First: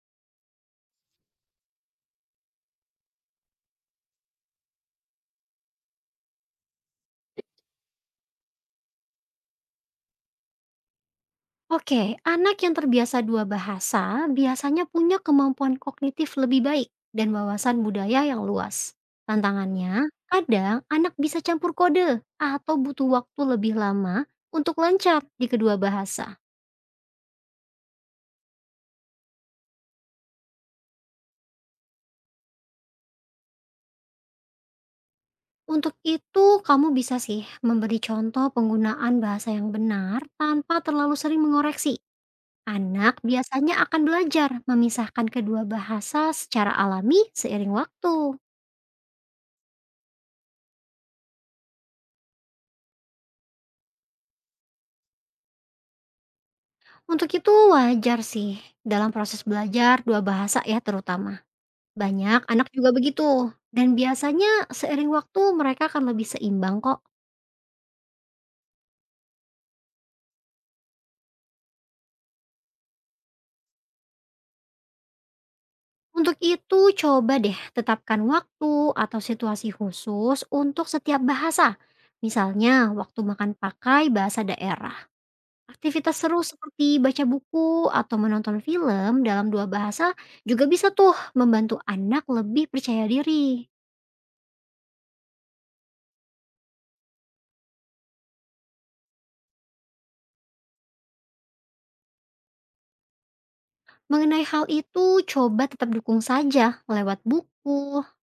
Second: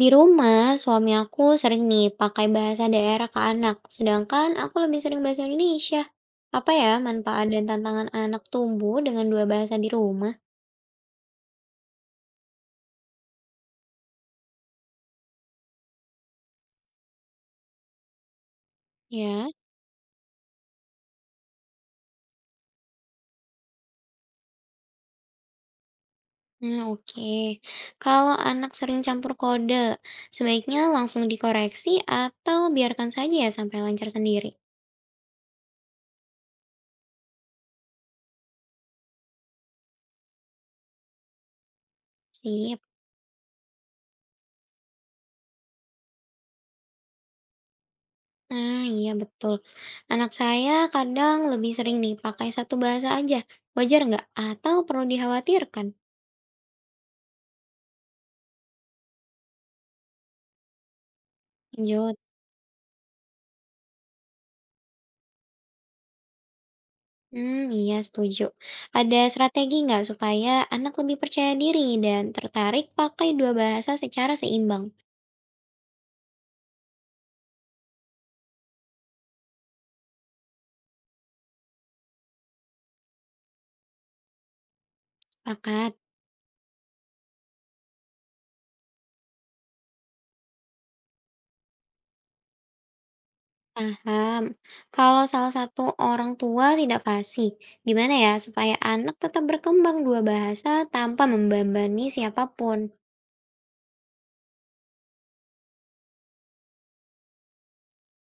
Di rumah, suami aku sering nih pakai bahasa daerah ke anak, sedangkan aku lebih sering bahasa Indonesia. Apa ya manfaat dan tantangan anak tumbuh dengan dua bahasa di rumah? Oke, anak yang terbiasa dua bahasa biasanya punya kemampuan kognitif lebih baik dan wawasan budaya yang luas. Ya, Tantangannya, kadang anak bisa campur kode atau butuh waktu lebih lama untuk lancar di kedua bahasa. nah, oke. Kalau anak sering campur kode, sebaiknya langsung dikoreksi atau biarkan saja ya sampai lancar sendiri. Untuk itu, kamu bisa sih memberi contoh penggunaan bahasa yang benar tanpa terlalu sering mengoreksi. Sip. Anak biasanya akan belajar memisahkan kedua bahasa secara alami seiring waktu. Nah, iya betul. Anak saya kadang lebih sering nih pakai satu bahasa aja. Wajar nggak? Atau perlu dikhawatirkan? Untuk itu wajar sih dalam proses belajar dua bahasa ya terutama. Lanjut. Banyak anak juga begitu. Dan biasanya seiring waktu mereka akan lebih seimbang kok. Hmm, iya setuju. Ada strategi nggak supaya anak lebih percaya diri dan tertarik pakai dua bahasa secara seimbang? Untuk itu coba deh tetapkan waktu atau situasi khusus untuk setiap bahasa. Misalnya waktu makan pakai bahasa daerah. Sepakat. Aktivitas seru seperti baca buku atau menonton film dalam dua bahasa juga bisa tuh membantu anak lebih percaya diri. Paham. Kalau salah satu orang tua tidak fasih, gimana ya supaya anak tetap berkembang dua bahasa tanpa membebani siapapun? Mengenai hal itu, coba tetap dukung saja lewat buku,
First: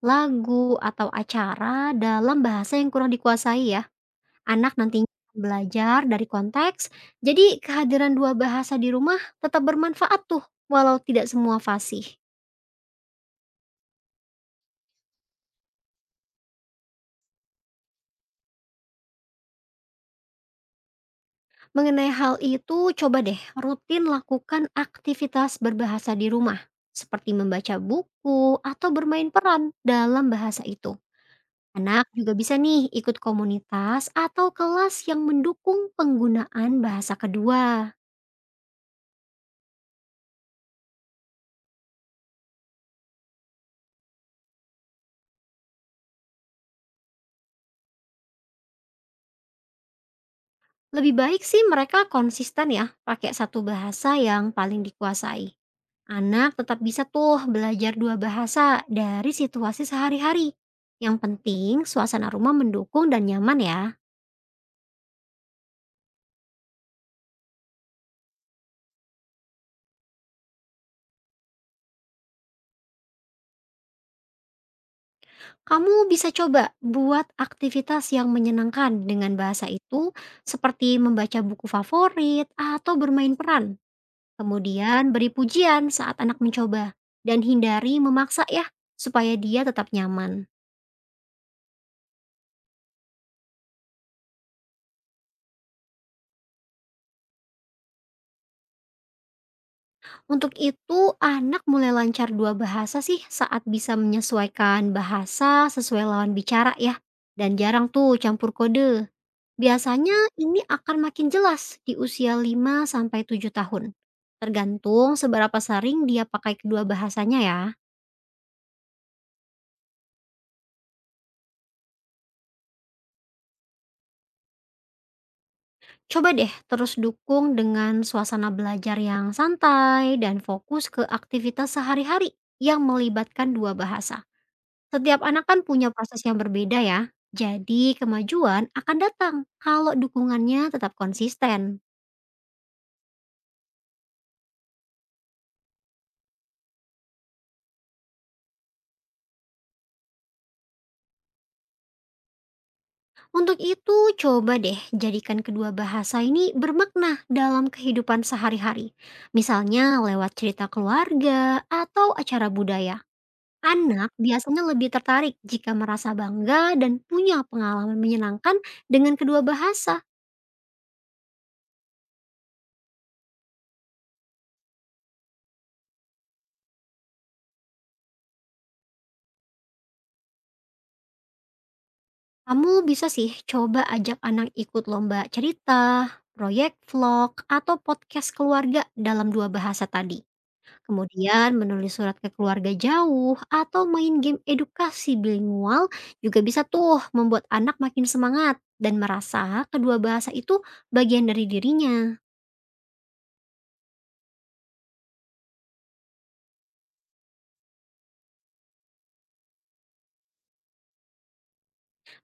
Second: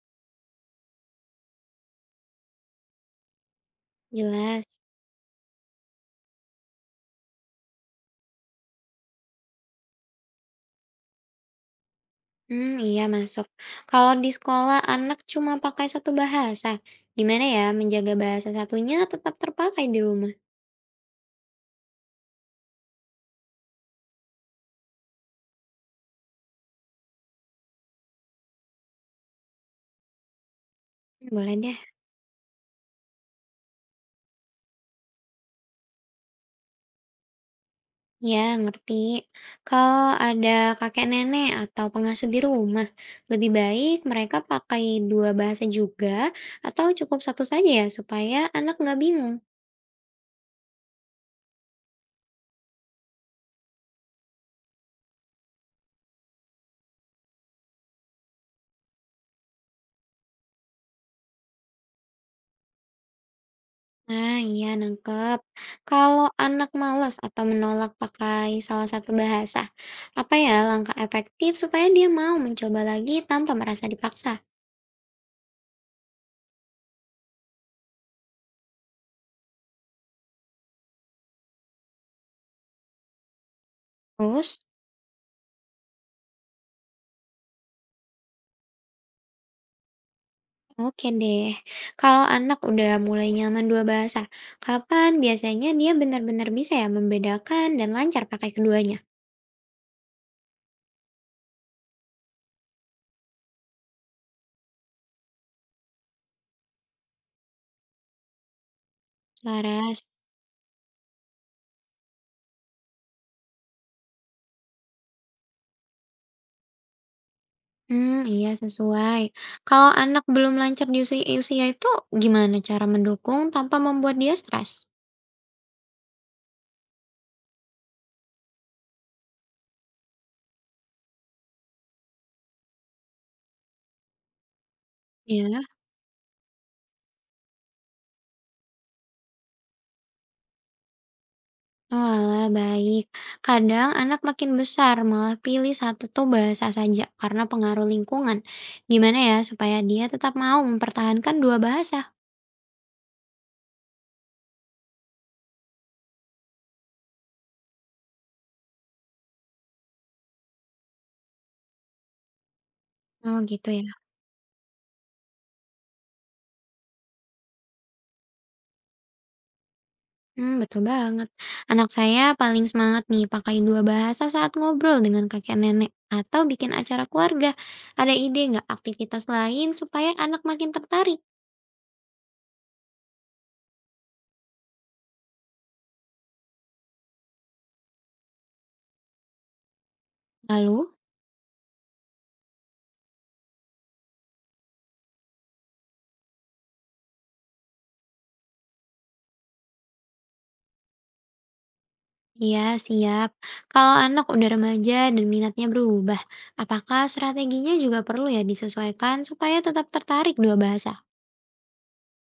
lagu, atau acara dalam bahasa yang kurang dikuasai ya. Jelas. Anak nantinya akan belajar dari konteks, jadi kehadiran dua bahasa di rumah tetap bermanfaat tuh, walau tidak semua fasih. Hmm, iya masuk. Kalau di sekolah anak cuma pakai satu bahasa, gimana ya menjaga bahasa satunya tetap terpakai di rumah? Mengenai hal itu, coba deh rutin lakukan aktivitas berbahasa di rumah, seperti membaca buku atau bermain peran dalam bahasa itu. Boleh deh. Anak juga bisa nih ikut komunitas atau kelas yang mendukung penggunaan bahasa kedua. Ya, ngerti. Kalau ada kakek nenek atau pengasuh di rumah, lebih baik mereka pakai dua bahasa juga atau cukup satu saja ya supaya anak nggak bingung. Lebih baik sih mereka konsisten ya, pakai satu bahasa yang paling dikuasai. Anak tetap bisa tuh belajar dua bahasa dari situasi sehari-hari. Yang penting suasana rumah mendukung dan nyaman ya. Nah, iya nangkep. Kalau anak malas atau menolak pakai salah satu bahasa, apa ya langkah efektif supaya dia mau mencoba lagi tanpa merasa dipaksa? Kamu bisa coba buat aktivitas yang menyenangkan dengan bahasa itu, seperti membaca buku favorit atau bermain peran. Terus? Kemudian beri pujian saat anak mencoba dan hindari memaksa ya, supaya dia tetap nyaman. Oke deh, kalau anak udah mulai nyaman dua bahasa, kapan biasanya dia benar-benar bisa ya membedakan dan lancar pakai keduanya? Untuk itu anak mulai lancar dua bahasa sih saat bisa menyesuaikan bahasa sesuai lawan bicara ya, dan jarang tuh campur kode. Laras. Biasanya ini akan makin jelas di usia 5 sampai 7 tahun. Tergantung seberapa sering dia pakai kedua bahasanya ya. Hmm, iya sesuai. Kalau anak belum lancar di usia itu, gimana cara mendukung tanpa membuat dia stres? Coba deh terus dukung dengan suasana belajar yang santai dan fokus ke aktivitas sehari-hari yang melibatkan dua bahasa. Setiap anak kan Ya, punya proses yang berbeda ya. Jadi kemajuan akan datang kalau dukungannya tetap konsisten. walah baik. Kadang anak makin besar malah pilih satu tuh bahasa saja karena pengaruh lingkungan. Gimana ya supaya dia tetap mau mempertahankan dua bahasa? Untuk itu coba deh jadikan kedua bahasa ini bermakna dalam kehidupan sehari-hari. Misalnya lewat cerita keluarga atau acara budaya. Oh gitu ya. Anak biasanya lebih tertarik jika merasa bangga dan punya pengalaman menyenangkan dengan kedua bahasa. Mmm, betul banget. Anak saya paling semangat nih pakai dua bahasa saat ngobrol dengan kakek nenek atau bikin acara keluarga. Ada ide nggak aktivitas lain supaya anak makin tertarik? Kamu bisa sih coba ajak anak ikut lomba cerita, proyek vlog, atau podcast keluarga dalam dua bahasa tadi. Lalu? Kemudian menulis surat ke keluarga jauh atau main game edukasi bilingual juga bisa tuh membuat anak makin semangat dan merasa kedua bahasa itu bagian dari dirinya. Iya, siap. Kalau anak udah remaja dan minatnya berubah, apakah strateginya juga perlu ya disesuaikan supaya tetap tertarik dua bahasa?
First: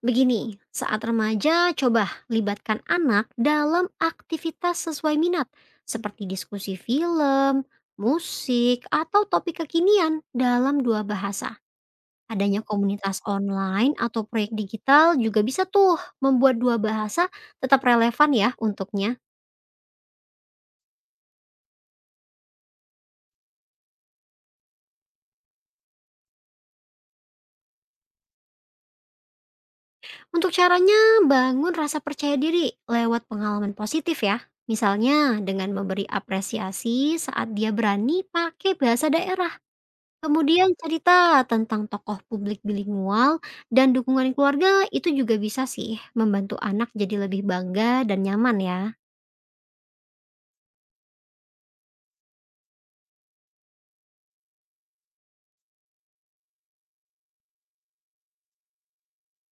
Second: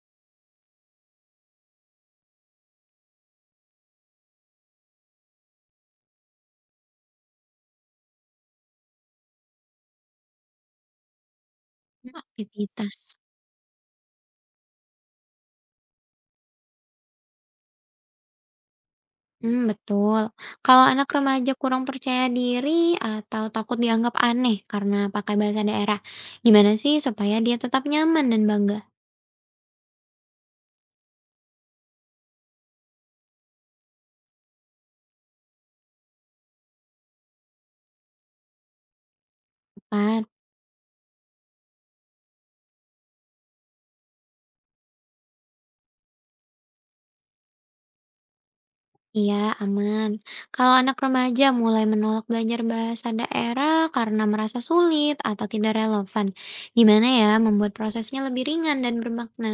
Begini, saat remaja coba libatkan anak dalam aktivitas sesuai minat seperti diskusi film, musik, atau topik kekinian dalam dua bahasa. Hmm, Adanya aktivitas. komunitas online atau proyek digital juga bisa tuh membuat dua bahasa tetap relevan ya untuknya. Hmm, betul. Kalau anak remaja kurang percaya diri atau takut dianggap aneh karena pakai bahasa daerah, gimana sih supaya dia tetap nyaman dan bangga? Untuk caranya bangun rasa percaya diri lewat pengalaman positif ya. Misalnya dengan memberi apresiasi saat dia berani pakai bahasa daerah. Tepat, Kemudian cerita tentang tokoh publik bilingual dan dukungan keluarga itu juga bisa sih membantu anak jadi lebih bangga dan nyaman ya. iya aman. Kalau anak remaja mulai menolak belajar bahasa daerah karena merasa sulit atau tidak relevan, gimana ya membuat prosesnya lebih ringan dan bermakna?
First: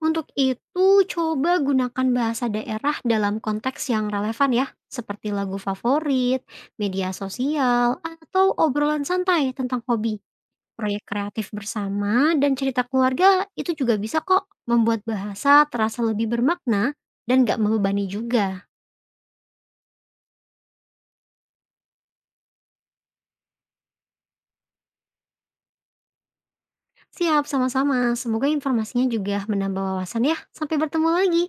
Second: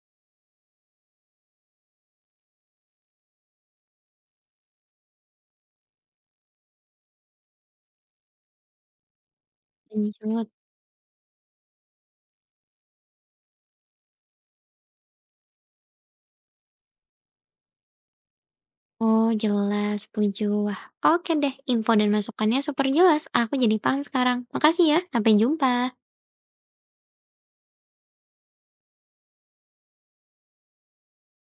Untuk itu coba gunakan bahasa daerah dalam konteks yang relevan ya, seperti lagu favorit, media sosial, atau obrolan santai tentang hobi. Lanjut. Proyek kreatif bersama dan cerita keluarga itu juga bisa kok membuat bahasa terasa lebih bermakna dan gak membebani juga. Oh jelas, setuju. Wah, oke deh, info dan masukannya super jelas, aku jadi paham sekarang. Makasih ya, sampai jumpa. Siap, sama-sama. Semoga informasinya juga menambah wawasan ya. Sampai bertemu lagi.